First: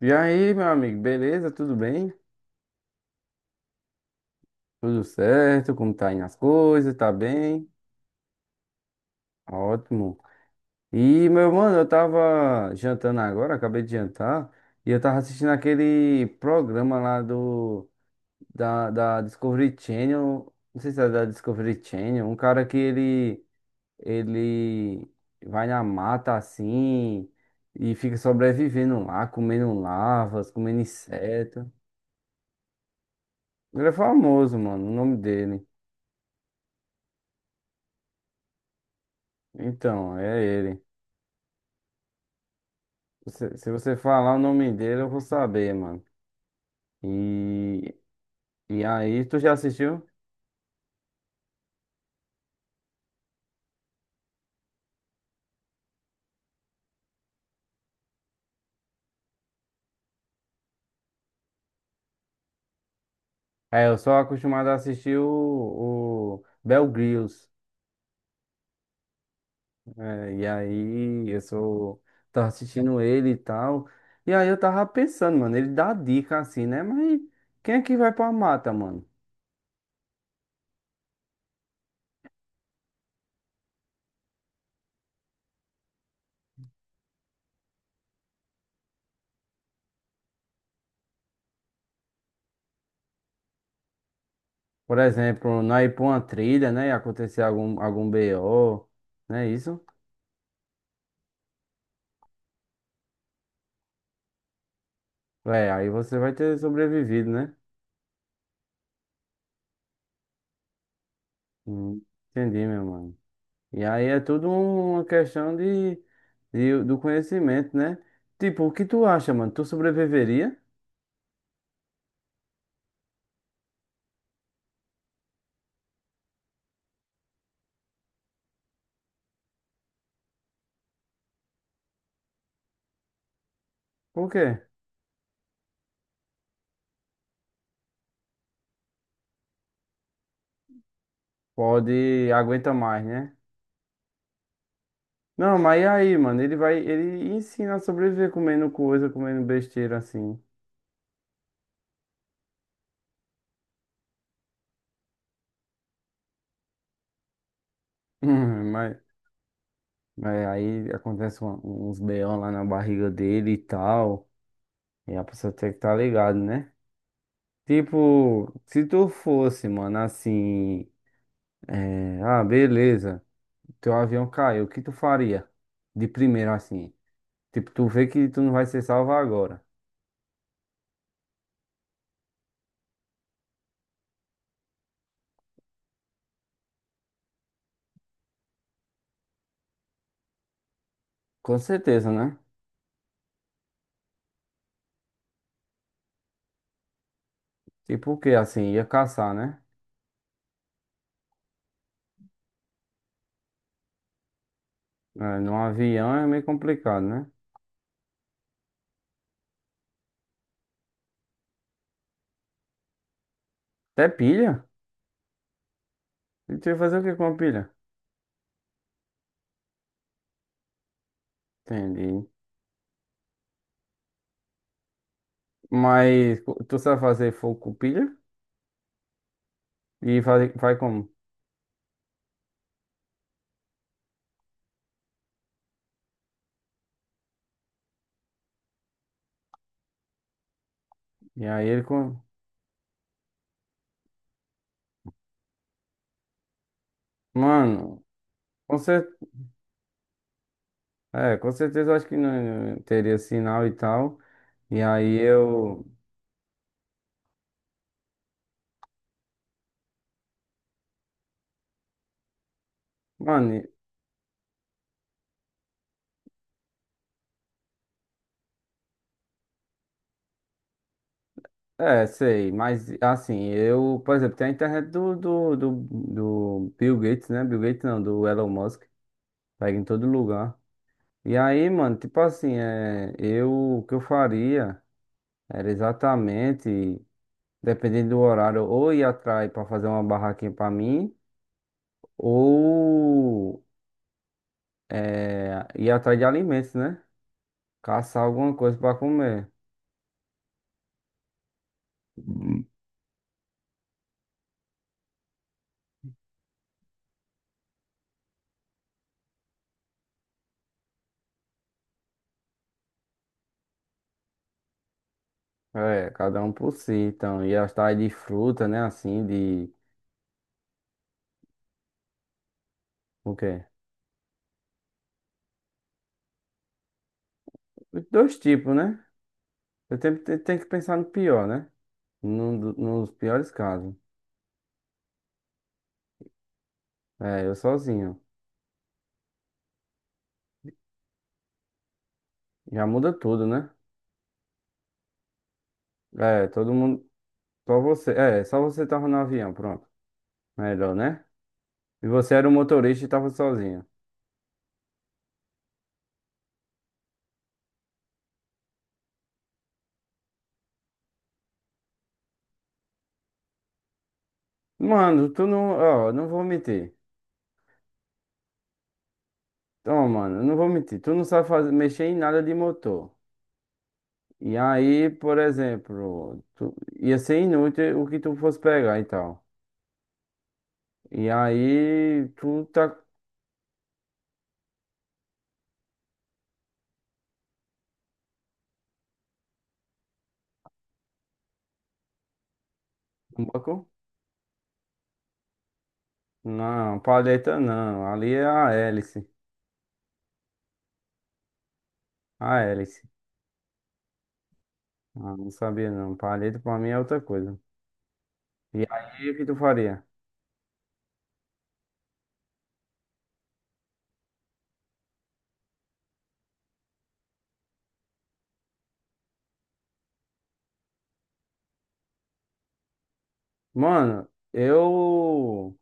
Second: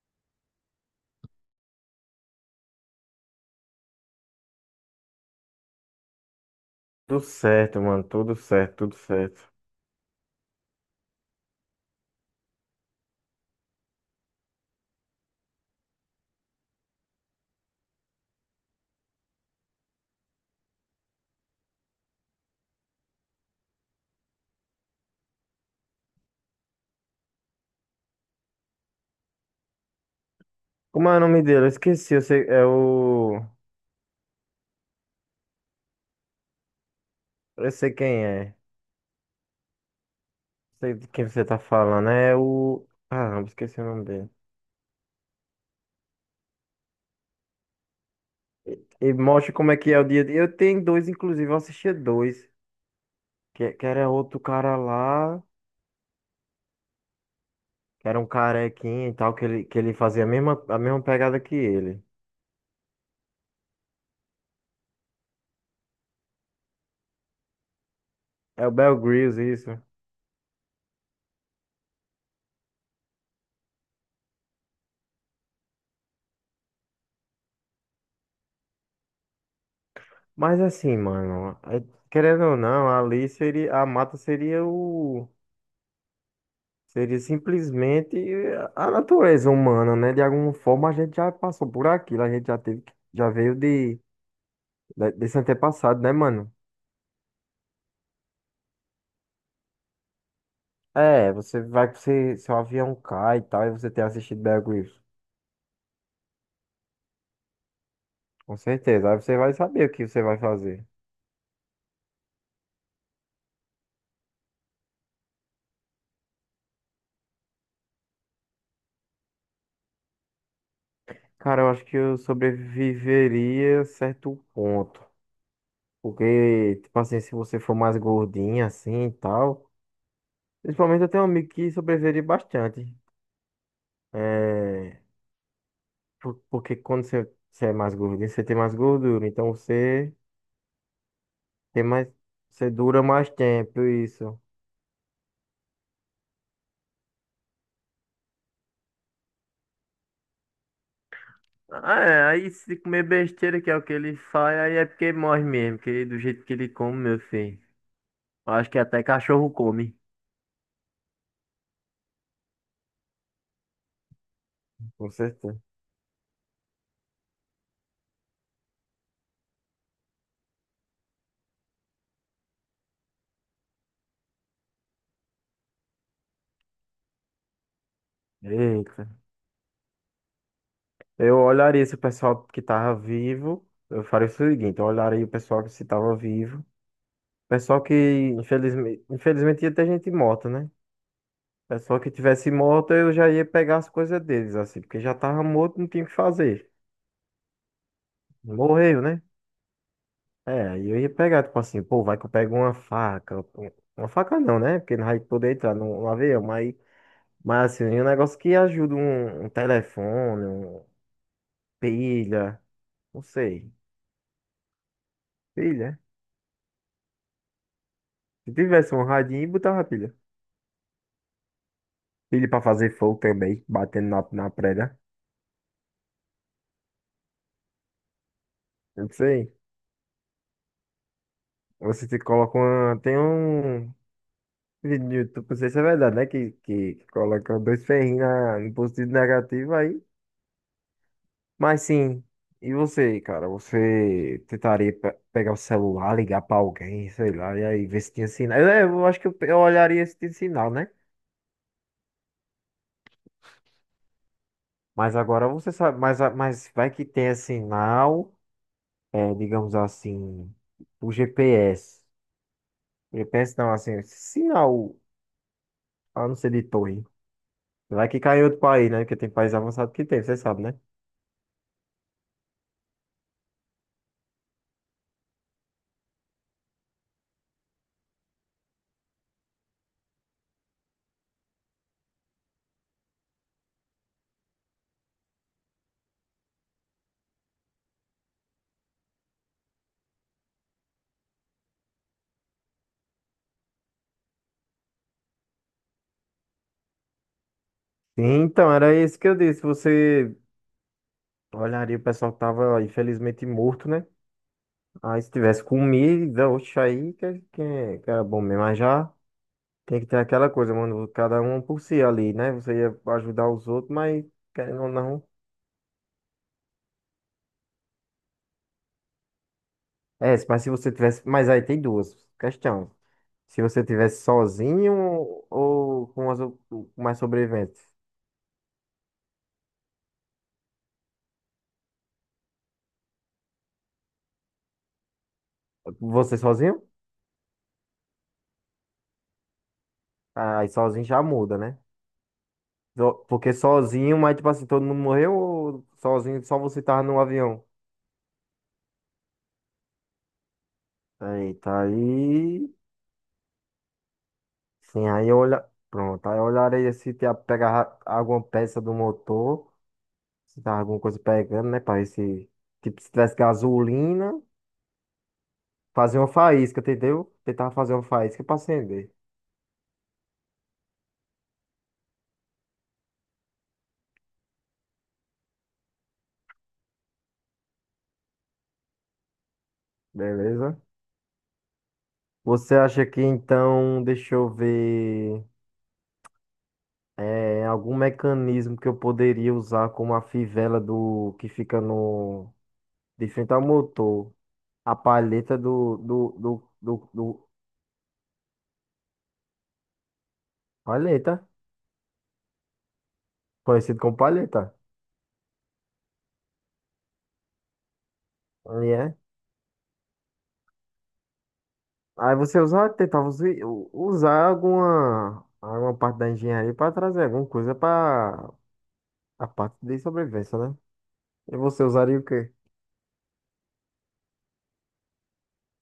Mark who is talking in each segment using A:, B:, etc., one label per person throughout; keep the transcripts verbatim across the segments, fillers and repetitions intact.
A: E aí, meu amigo, beleza? Tudo bem? Tudo certo? Como tá indo as coisas? Tá
B: Tudo
A: bem?
B: certo, mano. Tudo certo, tudo certo.
A: Ótimo. E, meu mano, eu tava jantando agora, acabei de jantar, e eu tava assistindo aquele programa lá do da, da Discovery Channel, não sei se é da Discovery Channel, um cara que ele ele vai na mata assim e fica sobrevivendo lá, comendo larvas, comendo
B: Como é o nome dele? Eu
A: inseto.
B: esqueci. Eu sei, é o.
A: Ele é famoso, mano, o nome dele.
B: Eu sei quem é.
A: Então, é ele.
B: Sei de quem você tá falando. É o. Caramba,
A: Você- se
B: esqueci o
A: você
B: nome dele.
A: falar o nome dele, eu vou saber, mano. E, e
B: E
A: aí, tu já
B: mostra como é que é
A: assistiu?
B: o dia. a dia. Eu tenho dois, inclusive. Eu assistia dois. Que, que era outro cara lá. Que era um carequinho e tal. Que ele, que ele fazia a mesma, a mesma pegada que ele.
A: É, eu sou acostumado a assistir o, o Bear Grylls.
B: É o Bear Grylls, isso.
A: É, e aí, eu sou. Tava assistindo ele e tal. E aí, eu tava pensando, mano, ele dá dica assim, né? Mas quem é que vai pra mata, mano?
B: Mas assim, mano. é- Querendo ou não, a Alice seria. A Mata seria o. Seria simplesmente a natureza humana, né? De alguma forma a gente já passou por aquilo, a gente já teve, que- já veio de,
A: Por
B: da- desse
A: exemplo, não ir
B: antepassado,
A: pra
B: né,
A: uma
B: mano?
A: trilha, né? E acontecer algum, algum B O, não é isso?
B: É, você vai que você, seu avião cai e tal, e você tem assistido Bear Grylls.
A: É, aí você vai ter sobrevivido, né?
B: Com certeza, aí você vai saber o que você vai fazer.
A: Hum, entendi, meu mano. E aí é tudo uma questão de, de- do conhecimento, né? Tipo, o que tu acha, mano? Tu sobreviveria?
B: Cara, eu acho que eu sobreviveria a certo ponto. Porque, tipo assim, se você for mais gordinha assim e tal. Principalmente eu tenho um amigo que sobreviveria bastante.
A: Por quê?
B: É, Por- Porque quando você, você é mais gordinho, você tem mais gordura. Então você tem mais.
A: Pode,
B: Você
A: aguenta
B: dura
A: mais,
B: mais
A: né?
B: tempo, isso.
A: Não, mas e aí, mano? Ele vai, ele ensina a sobreviver comendo coisa, comendo besteira assim.
B: Ah, é, aí se comer besteira, que é o que ele faz, aí é porque morre mesmo, que do jeito que ele come, meu filho. Eu acho
A: Hum,
B: que
A: Mas,
B: até cachorro come.
A: mas aí acontece uma- uns B O lá na barriga dele e tal.
B: Com
A: E a pessoa
B: certeza.
A: tem que estar tá ligado, né? Tipo, se tu fosse, mano, assim. É, ah, beleza. Teu avião caiu, o que tu faria? De primeiro, assim. Tipo, tu vê que tu não vai ser
B: Eita.
A: salvo agora.
B: Eu olharia se o pessoal que tava vivo. Eu faria o seguinte: eu olharia o pessoal que se tava vivo. Pessoal que, infelizmente, infelizmente ia ter gente morta, né?
A: Com
B: Pessoal
A: certeza,
B: que
A: né?
B: tivesse morto, eu já ia pegar as coisas deles, assim, porque já tava morto, não tinha o que fazer.
A: Tipo o quê? Assim, ia
B: Morreu, né?
A: caçar, né?
B: É, aí eu ia pegar, tipo assim, pô, vai que eu pego uma faca. um- Uma faca não, né? Porque não vai
A: É,
B: poder
A: num
B: entrar no, no
A: avião é
B: avião,
A: meio
B: mas,
A: complicado, né?
B: mas assim, um negócio que ajuda um, um telefone, um, pilha, não sei.
A: Até pilha.
B: Pilha?
A: E tu ia fazer o que com a pilha?
B: Se tivesse um radinho, botava pilha.
A: Entendi.
B: Pilha pra fazer fogo também, batendo na, na prega.
A: Mas co- tu sabe fazer fogo com pilha?
B: Não sei.
A: E vai, vai como?
B: Você te coloca uma. Tem um. E no YouTube, não sei se é verdade, né? Que, que, que colocam dois ferrinhos na- no positivo e negativo aí.
A: E aí ele
B: Mas
A: com...
B: sim, e você, cara? Você tentaria pe- pegar o celular, ligar pra alguém, sei lá, e aí ver
A: Mano,
B: se tinha sinal. Eu,
A: com
B: eu
A: cer...
B: acho que eu, pe- eu olharia se tinha sinal, né?
A: é, com certeza eu acho que não não teria sinal e tal. E aí
B: Mas agora você
A: eu...
B: sabe, mas, a- mas vai que tenha sinal, é, digamos assim, o G P S. G P S
A: Mano,
B: não, assim, sinal, a não ser de torre. Vai que cai em outro país, né? Porque tem país avançado que tem, você sabe, né?
A: é, sei, mas assim, eu, por exemplo, tem a internet do, do, do, do Bill Gates, né? Bill Gates não, do Elon Musk, pega em todo lugar. E aí, mano, tipo assim, é, eu, o que eu faria era exatamente, dependendo do horário, ou ir atrás pra fazer uma barraquinha pra mim, ou é, ir atrás de alimentos, né? Caçar alguma
B: Então,
A: coisa pra
B: era isso que eu
A: comer.
B: disse. Você olharia o pessoal que tava infelizmente morto, né? Aí se tivesse comida, oxe, aí que, é, que, é, que era bom mesmo. Mas já tem que ter aquela coisa, mano. Cada um por si ali, né? Você ia ajudar os outros, mas querendo ou não.
A: É, cada um por si, então, ir atrás de fruta, né? Assim, de.
B: É, mas se você tivesse. Mas aí tem duas questões.
A: O
B: Se
A: quê?
B: você tivesse sozinho ou com as, ou- com mais sobreviventes.
A: Dois tipos, né? Eu tenho, te- tenho que pensar no pior, né? Num do- nos piores casos.
B: Você sozinho?
A: É, eu sozinho.
B: Aí sozinho já muda, né?
A: Já muda
B: So-
A: tudo,
B: Porque
A: né?
B: sozinho, mas tipo assim, todo mundo morreu ou sozinho,
A: É,
B: só
A: todo
B: você tava
A: mundo.
B: no avião?
A: Só você. É, só você tava no avião, pronto. Melhor, né?
B: Eita,
A: E você era o
B: aí.
A: motorista e tava sozinho.
B: Sim, aí eu olha. Pronto, aí eu olharei se tinha pegar alguma peça do motor, se tava alguma coisa pegando, né? Pra ver se. Tipo, se tivesse gasolina,
A: Mano, tu não. Ó,
B: fazer
A: não
B: uma
A: vou
B: faísca,
A: mentir.
B: entendeu? Tentar fazer uma faísca pra acender.
A: Então, mano, eu não vou mentir. Tu não sabe fazer, mexer em nada de motor. E aí, por exemplo, tu, ia ser inútil o que tu fosse pegar e tal.
B: Beleza?
A: E aí, tu
B: Você
A: tá.
B: acha que então, deixa eu ver. É, algum mecanismo que eu poderia usar como a fivela do que fica no. De
A: Como
B: frente
A: é
B: ao
A: que é?
B: motor, a palheta do, do, do,
A: Não,
B: do, do-
A: palheta não. Ali é a hélice.
B: palheta,
A: A hélice.
B: conhecido como palheta.
A: Ah, não sabia não. Palheta pra mim é outra coisa. E
B: Aí é.
A: aí, o que tu faria?
B: Aí você usa, tentava usi- u- usar alguma, alguma parte da engenharia para trazer alguma coisa para a parte de sobrevivência, né? E você usaria o quê?
A: Mano, eu.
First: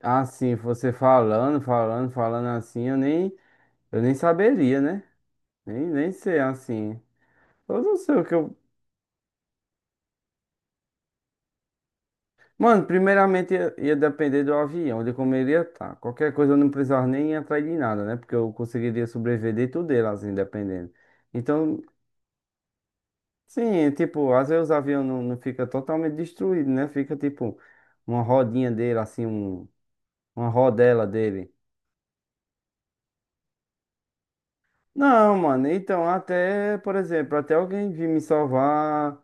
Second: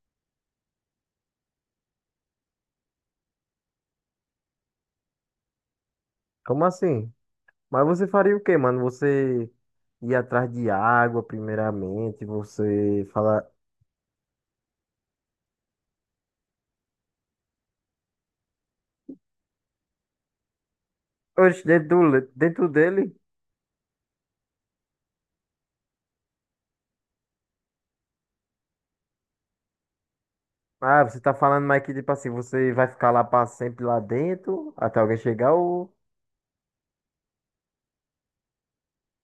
A: Assim, você falando, falando, falando assim, eu nem. Eu nem saberia, né? Nem, nem sei
B: Como
A: assim.
B: assim?
A: Eu
B: Mas
A: não
B: você
A: sei o que
B: faria o
A: eu.
B: quê, mano? Você ia atrás de água, primeiramente,
A: Mano,
B: você falar,
A: primeiramente ia, ia depender do avião, de como ele ia estar. Qualquer coisa eu não precisava nem ir atrás de nada, né? Porque eu conseguiria sobreviver de tudo dele, assim, dependendo.
B: oxe,
A: Então,
B: dentro, do le- dentro dele.
A: sim, tipo, às vezes o avião não, não fica totalmente destruído, né? Fica tipo uma rodinha dele, assim, um, uma
B: Ah,
A: rodela
B: você tá
A: dele.
B: falando, mas que tipo assim, você vai ficar lá pra sempre lá dentro, até alguém
A: Não,
B: chegar
A: mano,
B: ou...
A: então até, por exemplo, até alguém vir me salvar,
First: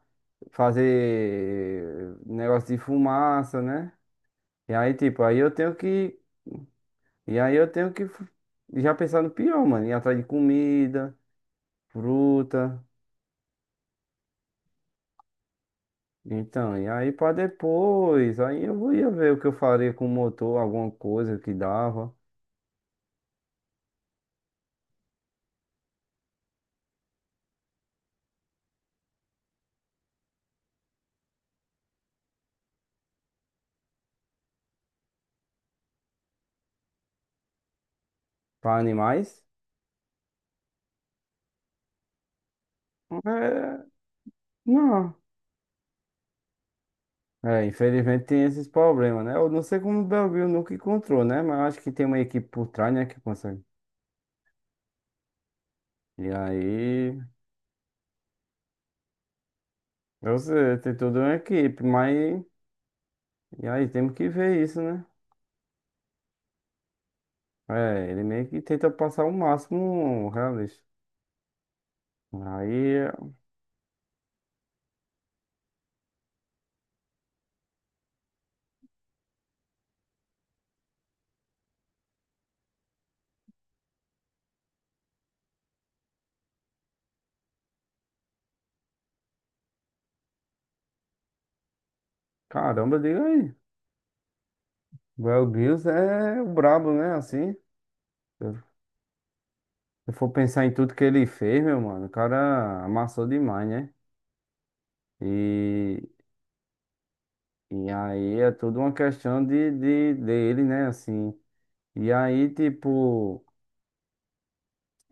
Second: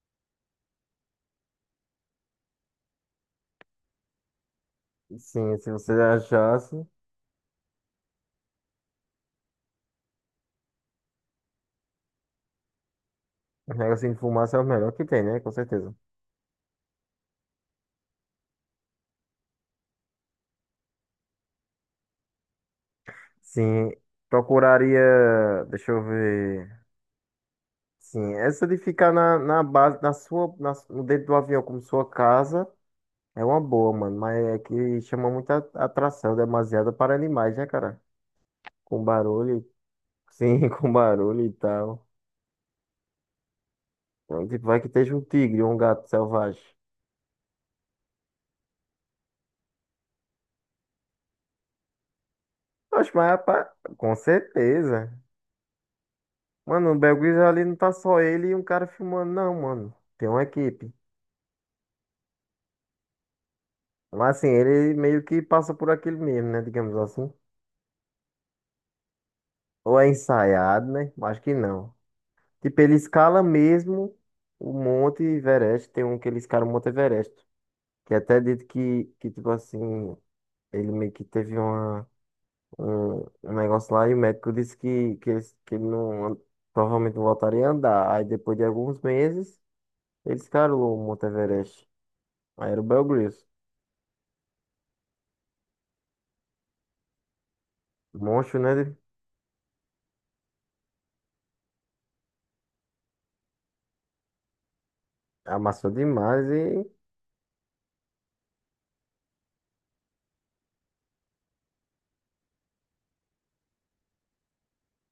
A: fazer negócio de fumaça, né? E aí, tipo, aí eu
B: Sim, se
A: tenho
B: você
A: que.
B: achasse, o
A: E aí eu tenho que fu- já pensar no pior, mano. Ir atrás de comida, fruta.
B: negocinho de fumaça é o melhor que tem, né? Com certeza.
A: Então, e aí pra depois, aí eu ia ver o que eu faria com o motor, alguma coisa que dava.
B: Sim, procuraria... Deixa eu ver... Sim, essa de ficar na, na base, na sua, na, no dentro do avião como sua casa, é uma boa, mano. Mas é que chama muita atração, demasiada para animais, né, cara?
A: Para
B: Com
A: animais?
B: barulho, sim, com barulho e tal.
A: É,
B: Então, tipo, vai que
A: não.
B: esteja um tigre ou um gato selvagem.
A: É, infelizmente tem esses problemas, né? Eu não sei como o Belville nunca encontrou, né? Mas eu acho que tem uma equipe por trás, né?
B: Oxe,
A: Que
B: mas
A: consegue.
B: rapaz, com certeza.
A: E
B: Mano, o
A: aí,
B: Belguiz ali não tá só ele e um cara filmando, não, mano. Tem
A: eu
B: uma
A: sei,
B: equipe.
A: tem toda uma equipe, mas. E aí, temos que
B: Mas assim,
A: ver isso,
B: ele
A: né?
B: meio que passa por aquilo mesmo, né? Digamos assim.
A: É, ele meio que tenta passar o
B: Ou é
A: máximo realista.
B: ensaiado, né? Acho que não. Tipo, ele
A: Aí,
B: escala mesmo o Monte Everest. Tem um que ele escala o Monte Everest. Que é até dito que, que tipo assim, ele meio que teve uma, um, um negócio lá e o médico disse que, que, ele, que ele não, provavelmente não voltaria a andar. Aí depois de alguns meses. Eles caram o Monte Everest. Aí era o
A: caramba,
B: Bear
A: diga
B: Grylls.
A: aí. Belville é o brabo, né? Assim, se
B: Monstro, né?
A: eu for pensar em tudo que ele fez, meu mano, o cara amassou demais, né?
B: Amassou
A: E.
B: demais e.
A: E aí é tudo uma questão de, de dele, né? Assim. E aí, tipo,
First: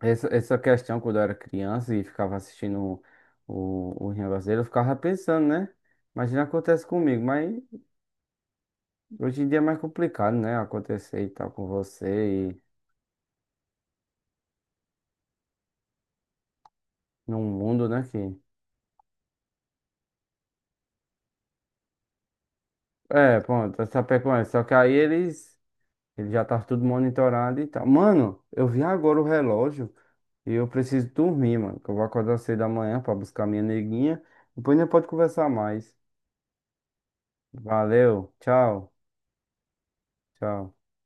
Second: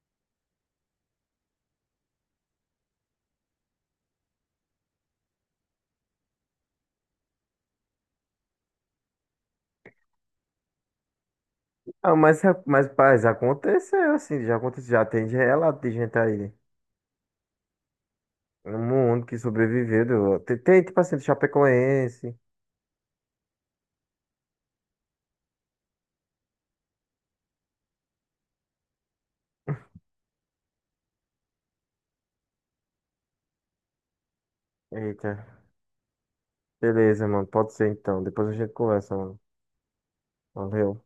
A: essa, essa questão quando eu era criança e ficava assistindo o, o negócio dele, eu ficava pensando, né? Imagina acontece comigo, mas hoje em dia é mais complicado, né? Acontecer e tal com
B: Ah, mas, é,
A: você e
B: mas, paz, aconteceu assim. Já aconteceu. Já tem de relato de gente aí né?
A: num mundo, né? Que...
B: No mundo que sobreviveu. do- Tem, tem, tipo assim, do Chapecoense.
A: É, pronto, essa pecuária. Só que aí eles, ele já tá tudo monitorado e tal. Mano, eu vi agora o relógio. E eu preciso dormir, mano, que eu vou acordar cedo amanhã pra buscar minha neguinha. Depois a gente pode
B: Eita.
A: conversar mais.
B: Beleza, mano. Pode ser então.
A: Valeu,
B: Depois a gente
A: tchau,
B: conversa, mano.
A: tchau.
B: Valeu.